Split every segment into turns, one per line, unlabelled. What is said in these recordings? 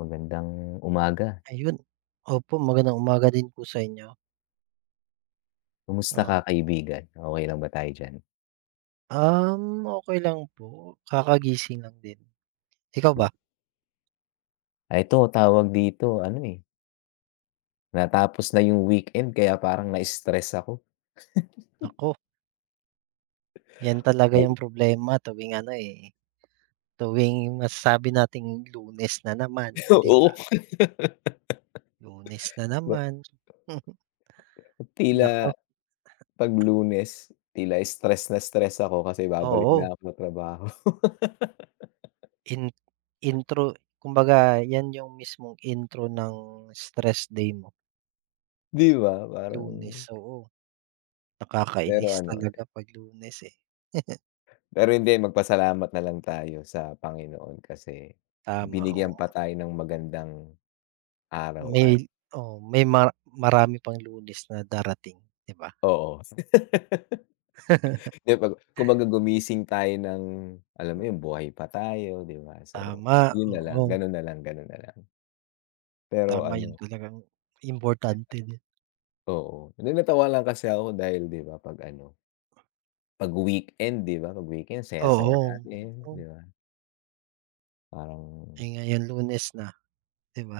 Magandang umaga.
Ayun. Opo, magandang umaga din po sa inyo.
Kumusta ka
Oo.
kaibigan? Okey lang ba tayo diyan?
Okey lang po, kakagising lang din. Ikaw
Hmm.
ba?
Ah, ito tawag dito ano, eh, natapos na yung weekend kaya parang na-stress ako.
Naku, 'yan talaga
Mag
yung problema tuwing ano, eh, tuwing masasabi nating Lunes na naman, 'di ba?
Oo.
Lunes na
Ba
naman.
Tila
Naku,
'pag Lunes, tila stress na stress ako kasi babalik na
oo.
ako sa trabaho.
In Intro kumbaga 'yan yung mismong intro ng stress day mo,
'Di ba parang
Lunes, oo.
pero
Nakakainis
ano,
talaga 'pag Lunes, eh.
pero hindi, magpasalamat na lang tayo sa Panginoon kasi
Tama,
binigyan
oo.
pa tayo ng magandang araw
May
at
oo, may mar marami pang Lunes na darating, 'di ba?
oo. 'Di ba, kumbaga gumising tayo ng alam mo 'yun, buhay pa tayo, 'di ba? So,
Tama,
'yun na
oo,
lang, gano'n na lang, gano'n na lang. Pero
tama 'yun
ano,
talagang importante din.
oo, na natawa lang kasi ako dahil 'di ba 'pag ano, 'pag weekend 'di ba, 'pag weekend saya-saya
Oo,
natin,
oo.
'di ba? Parang
Eh, ngayon Lunes na, 'di ba?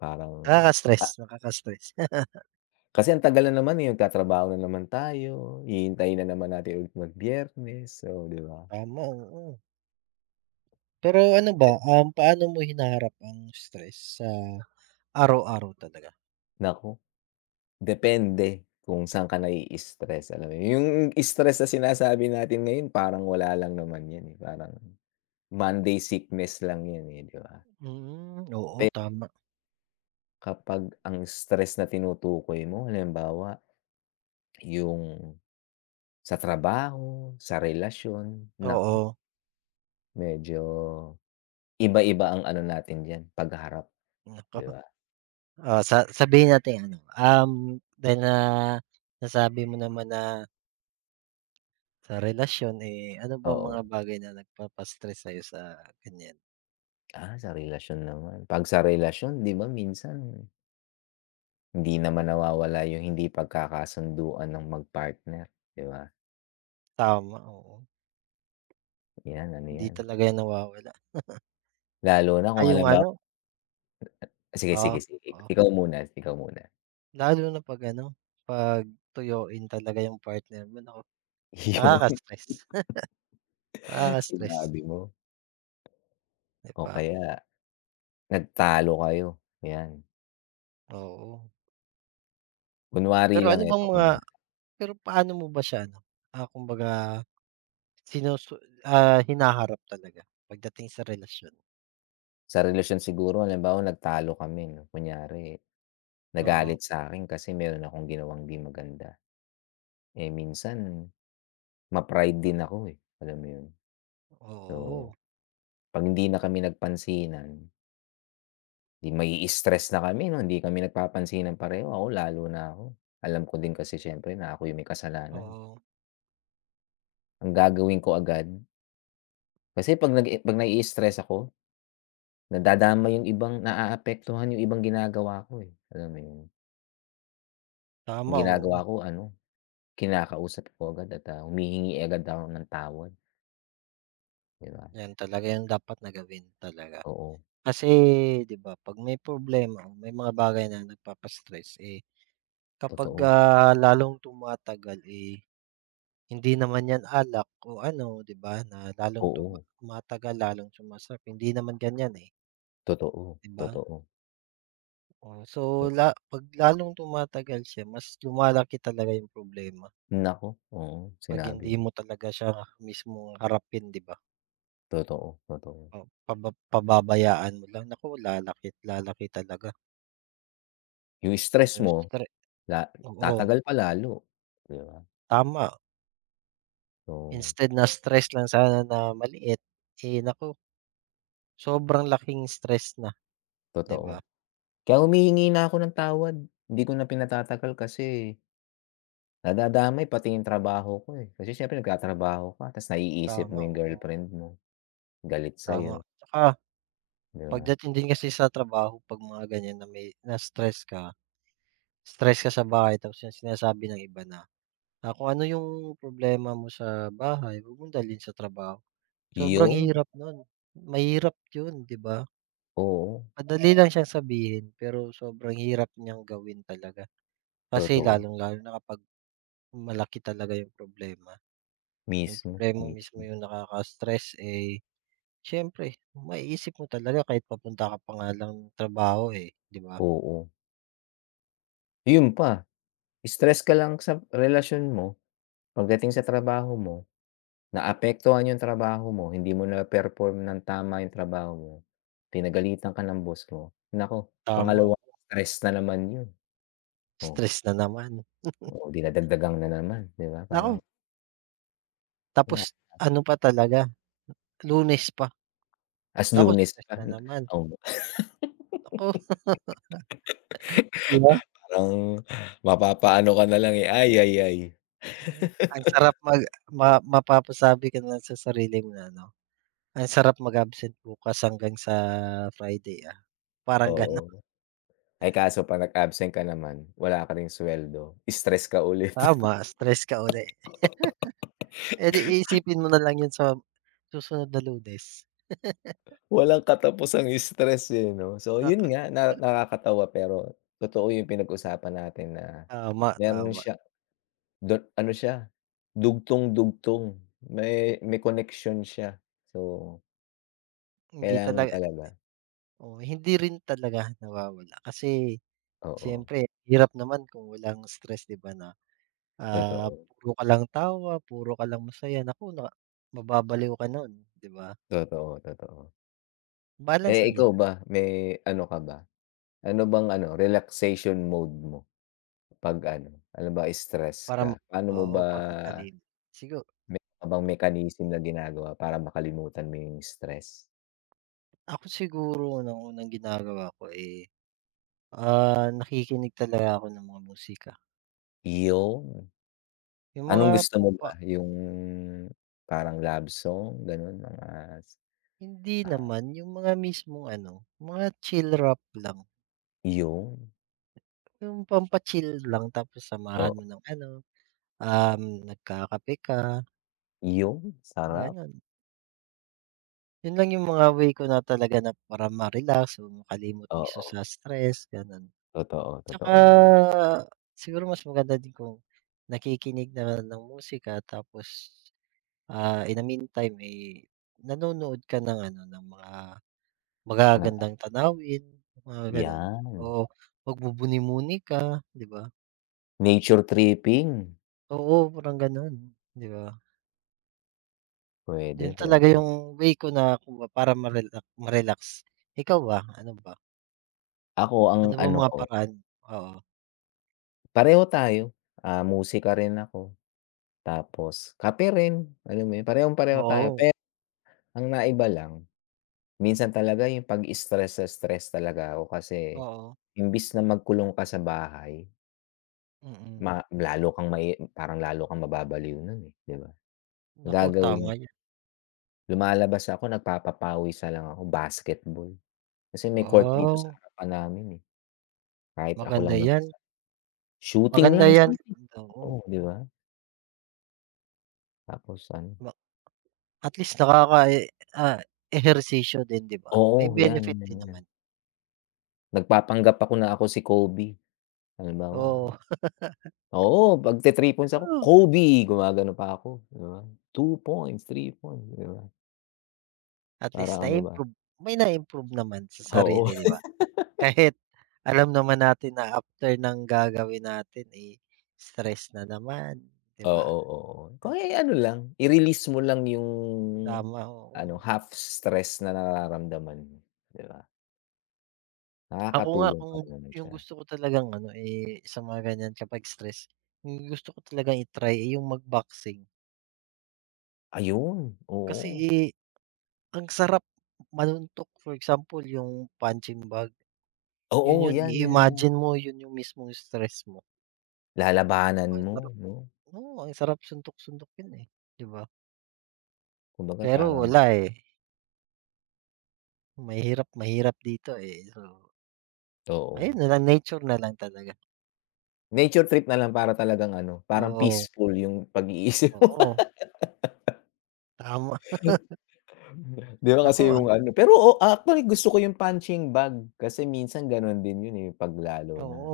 parang
Nakaka-stress,
ah,
nakaka-stress.
kasi ang tagal na naman, eh, magtatrabaho na naman tayo, hihintayin na naman natin ulit mag-Biyernes, so 'di ba?
Tama, oo. Pero ano ba, paano mo hinaharap ang stress sa araw-araw talaga?
Naku. Depende kung saan ka nai-stress, alam mo yun? Yung stress na sinasabi natin ngayon parang wala lang naman yan, eh, parang Monday sickness lang yan, eh, 'di ba?
Mm, oo,
Pero
tama.
kapag ang stress na tinutukoy mo halimbawa yung sa trabaho, sa relasyon, naku,
Oo,
medyo iba-iba ang ano natin diyan pagharap, 'di
naku.
ba?
Oh, sa sabihin natin ano, dahil na nasabi mo naman na sa relasyon, eh, ano ba mga
Oo.
bagay na nagpapa-stress sa'yo sa ganyan?
Ah, sa relasyon naman, 'pag sa relasyon 'di ba minsan hindi naman nawawala yung hindi pagkakasunduan ng mag-partner, 'di ba?
Tama, oo.
'Yan, ano
Hindi
'yan.
talaga yan nawawala.
Lalo na
Tsaka
kung
yung
halimbawa
ano
sige,
Oo,
sige, sige,
oo.
ikaw muna, ikaw muna.
Lalo na 'pag ano, 'pag tuyuin talaga yung partner mo, naku,
Yung
nakaka-stress, nakaka-stress,
sinabi mo
'di
o
ba?
kaya nagtalo kayo, 'yan.
Oo.
Kunwari
Pero
lang
ano
ito,
bang mga
kunwa
Pero paano mo ba siya ano, kumbaga sinusu hinaharap talaga pagdating sa relasyon?
Sa relasyon siguro halimbawa nagtalo kami 'no, kunyari
Oo,
nagalit sa akin kasi meron akong ginawang 'di maganda. Eh, minsan ma-pride din ako, eh, alam mo 'yun. So,
oo,
'pag hindi na kami nagpansinan, 'di mai-stress na kami 'no, hindi kami nagpapansinan pareho, ako lalo na ako. Alam ko din kasi siyempre na ako yung may kasalanan.
oo.
Ang gagawin ko agad kasi 'pag nai-stress ako, nadadamay yung ibang naaapektuhan yung ibang ginagawa ko, eh, alam mo yun? Yung
Tama,
ginagawa
oo.
ko ano, kinakausap ko agad at, ah, humihingi agad ako ng tawad, 'di ba?
Yan talaga yung dapat na gawin talaga.
Oo,
Kasi 'di ba 'pag may problema o may mga bagay na eh, kapag,
totoo.
lalong tumatagal, eh, hindi naman yan alak o ano 'di ba na lalong
Oo,
tumatagal lalong sumasarap, hindi naman ganyan, eh,
totoo,
'di ba?
totoo.
Oh, so 'pag lalong tumatagal siya mas lumalaki talaga yung problema
Naku, oo,
'pag
sinabi
hindi
mo.
mo talaga siya mismo harapin, 'di ba?
Totoo, totoo.
O pababayaan mo lang, naku, lalaki, lalaki talaga
Yung stress
yung
mo
stre
La
Oo,
tatagal pa lalo, 'di ba?
tama.
So,
Instead na stress lang sana na maliit, eh, naku, sobrang laking stress na, 'di ba?
totoo. Kaya humihingi na ako ng tawad, hindi ko na pinatatagal kasi nadadamay pati yung trabaho ko, eh. Kasi siyempre nagtatrabaho ka tapos naiisip mo
Tama,
yung
oo,
girlfriend mo, galit
tama.
sa'yo,
Tsaka
'di ba?
pagdating din kasi sa trabaho 'pag mga ganyan na may na-stress ka, stress ka sa bahay tapos yung sinasabi ng iba na, kung ano yung problema mo sa bahay huwag mong dalhin sa trabaho. Sobrang
Yun,
hirap nun, mahirap yun, 'di ba?
oo,
Madali lang siyang sabihin pero sobrang hirap niyang gawin talaga. Kasi
totoo.
lalong-lalo na kapag malaki talaga yung problema. Yung
Mismo,
problema mismo
mismo,
yung nakaka-stress, eh, siyempre maiisip mo talaga kahit papunta ka pa nga lang ng trabaho, eh, 'di ba?
oo. Yun pa, stress ka lang sa relasyon mo, pagdating sa trabaho mo, naapektuhan yung trabaho mo, hindi mo na-perform ng tama yung trabaho mo, pinagalitan ka ng boss mo, naku,
Tama,
pangalawang
oh,
stress na naman yun. Oh,
stress na naman.
oo dinadagdagan na naman, 'di ba? Parang
Naku,
wala,
tapos ano pa talaga, Lunes pa,
as
naku,
Lunes
stress
pa,
na naman.
oo,
Naku, 'di ba?
parang mapapaano ka na lang, eh, ay,
Ang sarap mag ma mapapasabi ka na sa sarili mo na ano, "Ang sarap mag-absent bukas hanggang sa Friday, ah." Parang gano'n.
oo. Ay kaso 'pag nag-absent ka naman, wala ka ring sweldo, stress ka ulit.
Tama, stress ka uli. Eh, di iisipin mo na lang yun sa susunod na Lunes.
Walang katapusang stress, eh, 'no? So, yun
Nak
nga, na nakakatawa pero totoo yung pinag-usapan natin na
Tama,
meron
tama.
siya Da Ano siya, dugtong-dugtong, may koneksyon siya. So,
Hindi
kailangan
talaga
talaga,
Oo, hindi rin talaga nawawala kasi
oo,
siyempre hirap naman kung walang stress, 'di ba na, ah,
totoo,
puro ka lang tawa, puro ka lang masaya, naku, na mababaliw ka nun, 'di ba?
totoo, totoo.
Balance
Eh,
lang din
ikaw ba, may ano ka ba? Ano bang ano, relaxation mode mo 'pag ano, halimbawa stress
para
ka?
mak
Paano mo
Oo,
ba
'pag matalino. Sigu
Meron ka bang mechanism na ginagawa para makalimutan mo yung stress?
Ako siguro nung unang ginagawa ko, eh, nakikinig talaga ako ng mga musika,
Yun,
yung mga
anong gusto mo
pampa
ba, yung parang love song, gano'n, mga
hindi naman, yung mga mismong ano, mga chill rap lang,
yun,
yung pampa-chill lang tapos
oo.
samahan mo ng ano, um, nagkakape ka,
Yung sarap,
gano'n. Yun lang yung mga way ko na talaga na para ma-relax o makalimot mismo
oo.
sa stress, gano'n.
Totoo,
Tsaka
totoo naman
siguro mas maganda din kung nakikinig naman ng musika tapos, in the meantime, eh, nanonood ka ng ano, ng mga
na
magagandang tanawin, mga gano'n.
yan,
Oo, magbumuni-muni ka, 'di ba?
nature tripping,
Oo, parang gano'n, 'di ba?
pwede
'Yun talaga
pwede
yung way ko na para ma-relax. Ikaw ba?
Ako ang
Ano bang
ano
mga
ko,
paraan? Oo.
pareho tayo, musika rin ako, tapos kape rin, alam mo yun, parehong-pareho tayo.
Oo,
Pero ang naiba lang, minsan talaga yung 'pag stress sa stress talaga ako kasi
oo,
imbis na magkulong ka sa bahay,
mm.
ma lalo kang mai parang lalo kang mababaliw nun, eh, 'di ba? Ang
Naku,
Gagawin
tama 'yan.
Lumalabas ako, nagpapapawis na lang ako, basketball. Kasi may court dito sa
Wow,
harapan namin, eh, kahit ako
maganda
lang
'yan,
mag-isa. Shooting
maganda
lang,
'yan.
shooting,
Oo,
oo, 'di ba? Tapos ano,
ma at least ah, ehersisyo din, 'di ba? May
oo, 'yan,
benefit
'yan,
din
'yan.
naman.
Nagpapanggap ako na ako si Kobe, halimbawa.
Oo.
Oo, 'pag te-three points ako,
Ah.
"Kobe!" Gumagano pa ako, 'di ba? Two points, three points, 'di ba?
At
Parang
least
ano ba
na-improve, may na-improve naman sa
Oo,
sarili, 'di ba? Kahit alam naman natin na after ng gagawin natin, eh, stress na naman, 'di ba?
oo, oo. Kaya ano lang, i-release mo lang yung
Tama, oo.
ano, half stress na nararamdaman mo, 'di ba?
Ako nga
Nakakatulong
kung
pa rin naman
yung
siya.
gusto ko talagang ano, eh, sa mga ganyan kapag stress, yung gusto ko talagang i-try, eh, yung mag-boxing.
Ayun,
Kasi,
oo.
eh, ang sarap manuntok. For example, yung punching bag, yun
Oo,
yun,
'yan, 'yan, 'yan.
i-imagine mo yun yung mismong stress mo.
Lalabanan
Ang
mo
sarap,
'no,
oo, ang sarap suntok-suntukin, eh, 'di ba?
kumbaga
Pero
parang
wala, eh, mahirap mahirap dito, eh, so
oo.
ayun na lang, nature na lang talaga.
Nature trip na lang para talagang ano, parang
Oo,
peaceful yung pag-iisip mo.
oo, tama.
'Di ba kasi
Naku,
yung ano pero o actually gusto ko yung punching bag kasi minsan gano'n din yun, eh, 'pag lalo na
oo,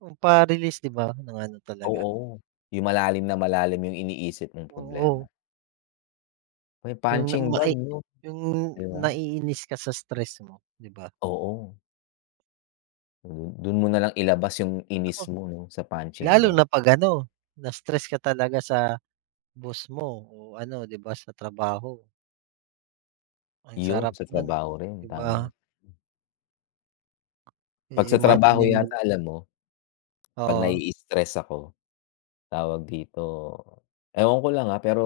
yung pa-release 'di ba ng ano talaga,
oo, yung malalim na malalim yung iniisip mong problema.
oo,
May
yung na
punching bag
mai
'no,
yung
'di ba?
naiinis ka sa stress mo, 'di ba?
Oo, dun dun mo na lang ilabas yung inis
Naku,
mo 'no, sa punching
lalo
bag.
na 'pag ano, na-stress ka talaga sa boss mo o ano 'di ba sa trabaho, ang
Yun,
sarap
sa
nun,
trabaho rin,
'di ba?
tama. 'Pag sa trabaho
I-imaginin mo
yata
lang,
alam mo 'Pag
oo,
nai-stress ako, tawag dito, ewan ko lang, pero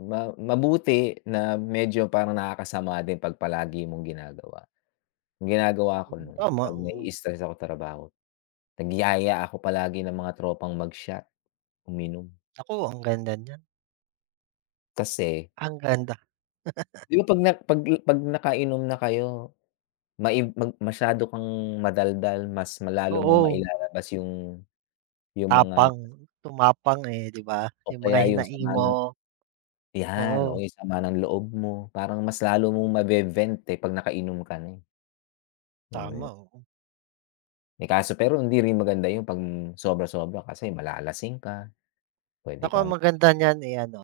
mabuti na medyo parang nakakasama din 'pag palagi mong ginagawa. Ang ginagawa ko no'n
tama,
'pag
oo.
nai-stress ako sa trabaho, nagyaya ako palagi ng mga tropang mag-shot, uminom.
Naku, ang ganda niyan.
Kasi,
Ang ganda,
'di ba 'pag nakainom na kayo, mai mag masyado kang madaldal, mas lalo mong
oo.
mailalabas yung mga
Tapang, tumapang, eh, 'di ba?
o
Yung mga
kaya yung
hinaing
sama
mo,
ng yan, oo,
oo,
yung sama ng loob mo, parang mas lalo mong mabe-vent, eh, 'pag nakainom ka na, eh, alam mo
tama,
yun.
oo.
Eh, kaso pero hindi rin maganda yun 'pag sobra-sobra kasi malalasing ka, puwede
Naku,
kang
ang maganda niyan, eh, ano,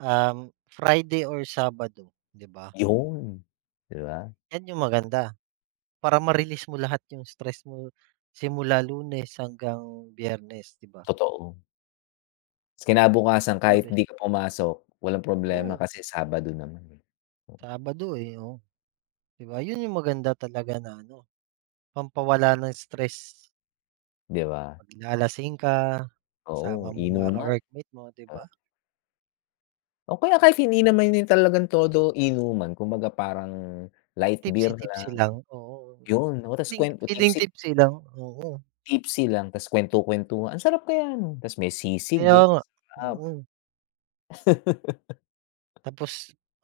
Friday or Sabado, 'di ba?
yun, 'di ba?
'Yan yung maganda, para ma-release mo lahat yung stress mo simula Lunes hanggang Biyernes, 'di ba?
Totoo. Ta's
Eh,
kinabukasan
the
kahit
best,
di ka pumasok, walang problema
oo,
kasi Sabado naman, eh,
Sabado, eh, oo, 'di ba? Yun yung maganda talaga na ano, pampawala ng stress.
'di ba?
Maglalasing ka,
Oo,
kasama mo mga
inuman,
ka-workmate mo, 'di
ah,
ba?
o kaya kahit hindi naman yun talagang todo inuman kumbaga parang light beer
Tipsy-tipsy
lang,
lang, oo.
yun. O ta's
Feeling
kuwen
feeling
tipsy
tipsy lang, oo.
Tipsy lang tas kuwentu-kuwentuhan, ang sarap kaya nun, tas may sisig,
Kaya
oh,
nga,
sarap.
oo. Tapos,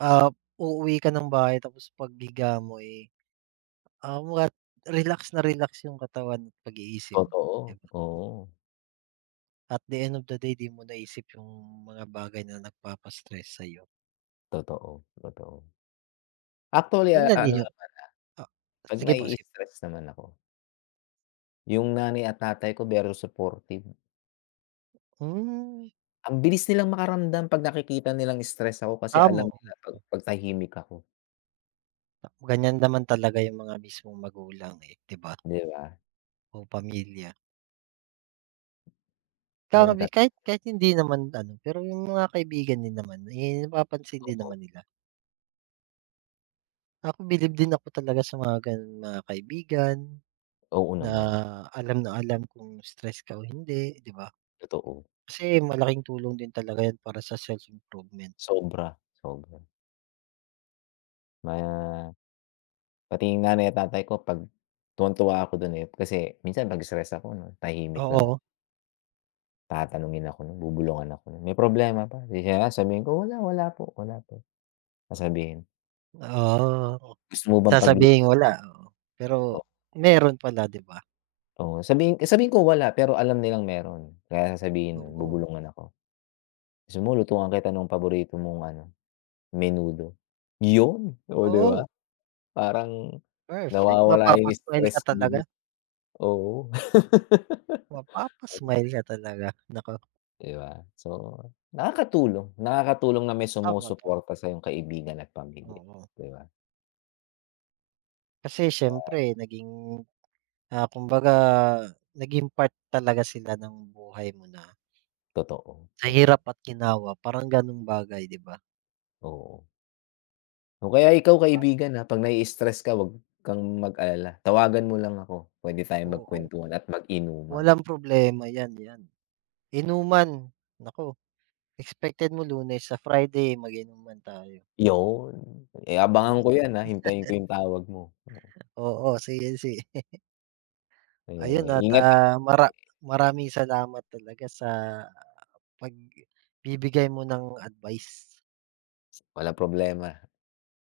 ah, uuwi ka ng bahay tapos paghiga mo, eh, ah, what relax na relax yung katawan at pag-iisip mo,
Totoo,
'di ba?
oo,
At the end of the day, 'di mo naisip yung mga bagay na nagpapa-stress sa'yo.
totoo, totoo. Actually,
Yun lang
ano,
din yung ah,
'pag
Sige po, sige,
nai-stress naman ako, yung nanay at tatay ko very supportive.
Hmm,
Ang bilis nilang makaramdam 'pag nakikita nilang stress ako kasi alam
tama,
nila 'pag tahimik ako,
ganyan naman talaga yung mga mismong magulang, eh, 'di ba,
'di ba?
o pamilya.
Yan ang
Kakabi
tatak,
kahit kahit hindi naman ano, pero yung mga kaibigan din naman, eh, napapansin din
oo,
naman nila. Ako bilib din ako talaga sa mga gano'ng mga kaibigan
oo
na
naman,
na alam kung stress ka o hindi, 'di ba?
totoo,
Kasi malaking tulong din talaga 'yan para sa self-improvement.
sobra, sobra. Ma pati yung nanay at tatay ko 'pag tuwang-tuwa ako dun, eh, kasi minsan 'pag stress ako 'no, tahimik lang.
Oo,
Tatanungin ako nun, bubulungan ako nun, "May problema ba?" Sabihin ko, "Wala, wala po, wala po." Sasabihin,
oo.
"Gusto mo bang pagluto?"
Sasabihin wala, oo, pero
ko?"
meron pala, 'di ba?
Oo, sabihin sabihin ko wala, pero alam nilang meron. Kaya sasabihin nun,
Oo.
bubulungan ako, "Gusto mo lutuan kita nung paborito mong ano, menudo." Yun, oh, di ba?
Oo,
Parang
perfect.
nawawala yung
Mapapa-smile ka
stress ko
talaga,
bigla, oo,
mapapa-smile ka talaga. Naku,
di ba? So, nakakatulong, nakakatulong na may
tama,
sumusuporta
tama,
sa'yong kaibigan at pamilya,
oo.
di ba?
Kasi siyempre naging, kumbaga naging part talaga sila ng buhay mo na
Totoo,
sa
totoo,
hirap at ginawa, parang ganong bagay, 'di ba?
oo. O kaya ikaw kaibigan, ah, 'pag nai-stress ka 'wag kang mag-alala, tawagan mo lang ako, puwede tayong
Oo,
magkwentuhan at mag-inuman.
walang problema 'yan, 'yan. Inuman, naku, expected mo Lunes sa Friday mag-inuman tayo,
'Yun, eh,
'di
abangan
ba?
ko 'yan, ah, hintayin ko 'yung tawag mo.
Oo, sige, sige. Ayun
Eh,
at,
ingat ka
maraming salamat talaga sa pagbibigay mo ng advice.
Walang problema.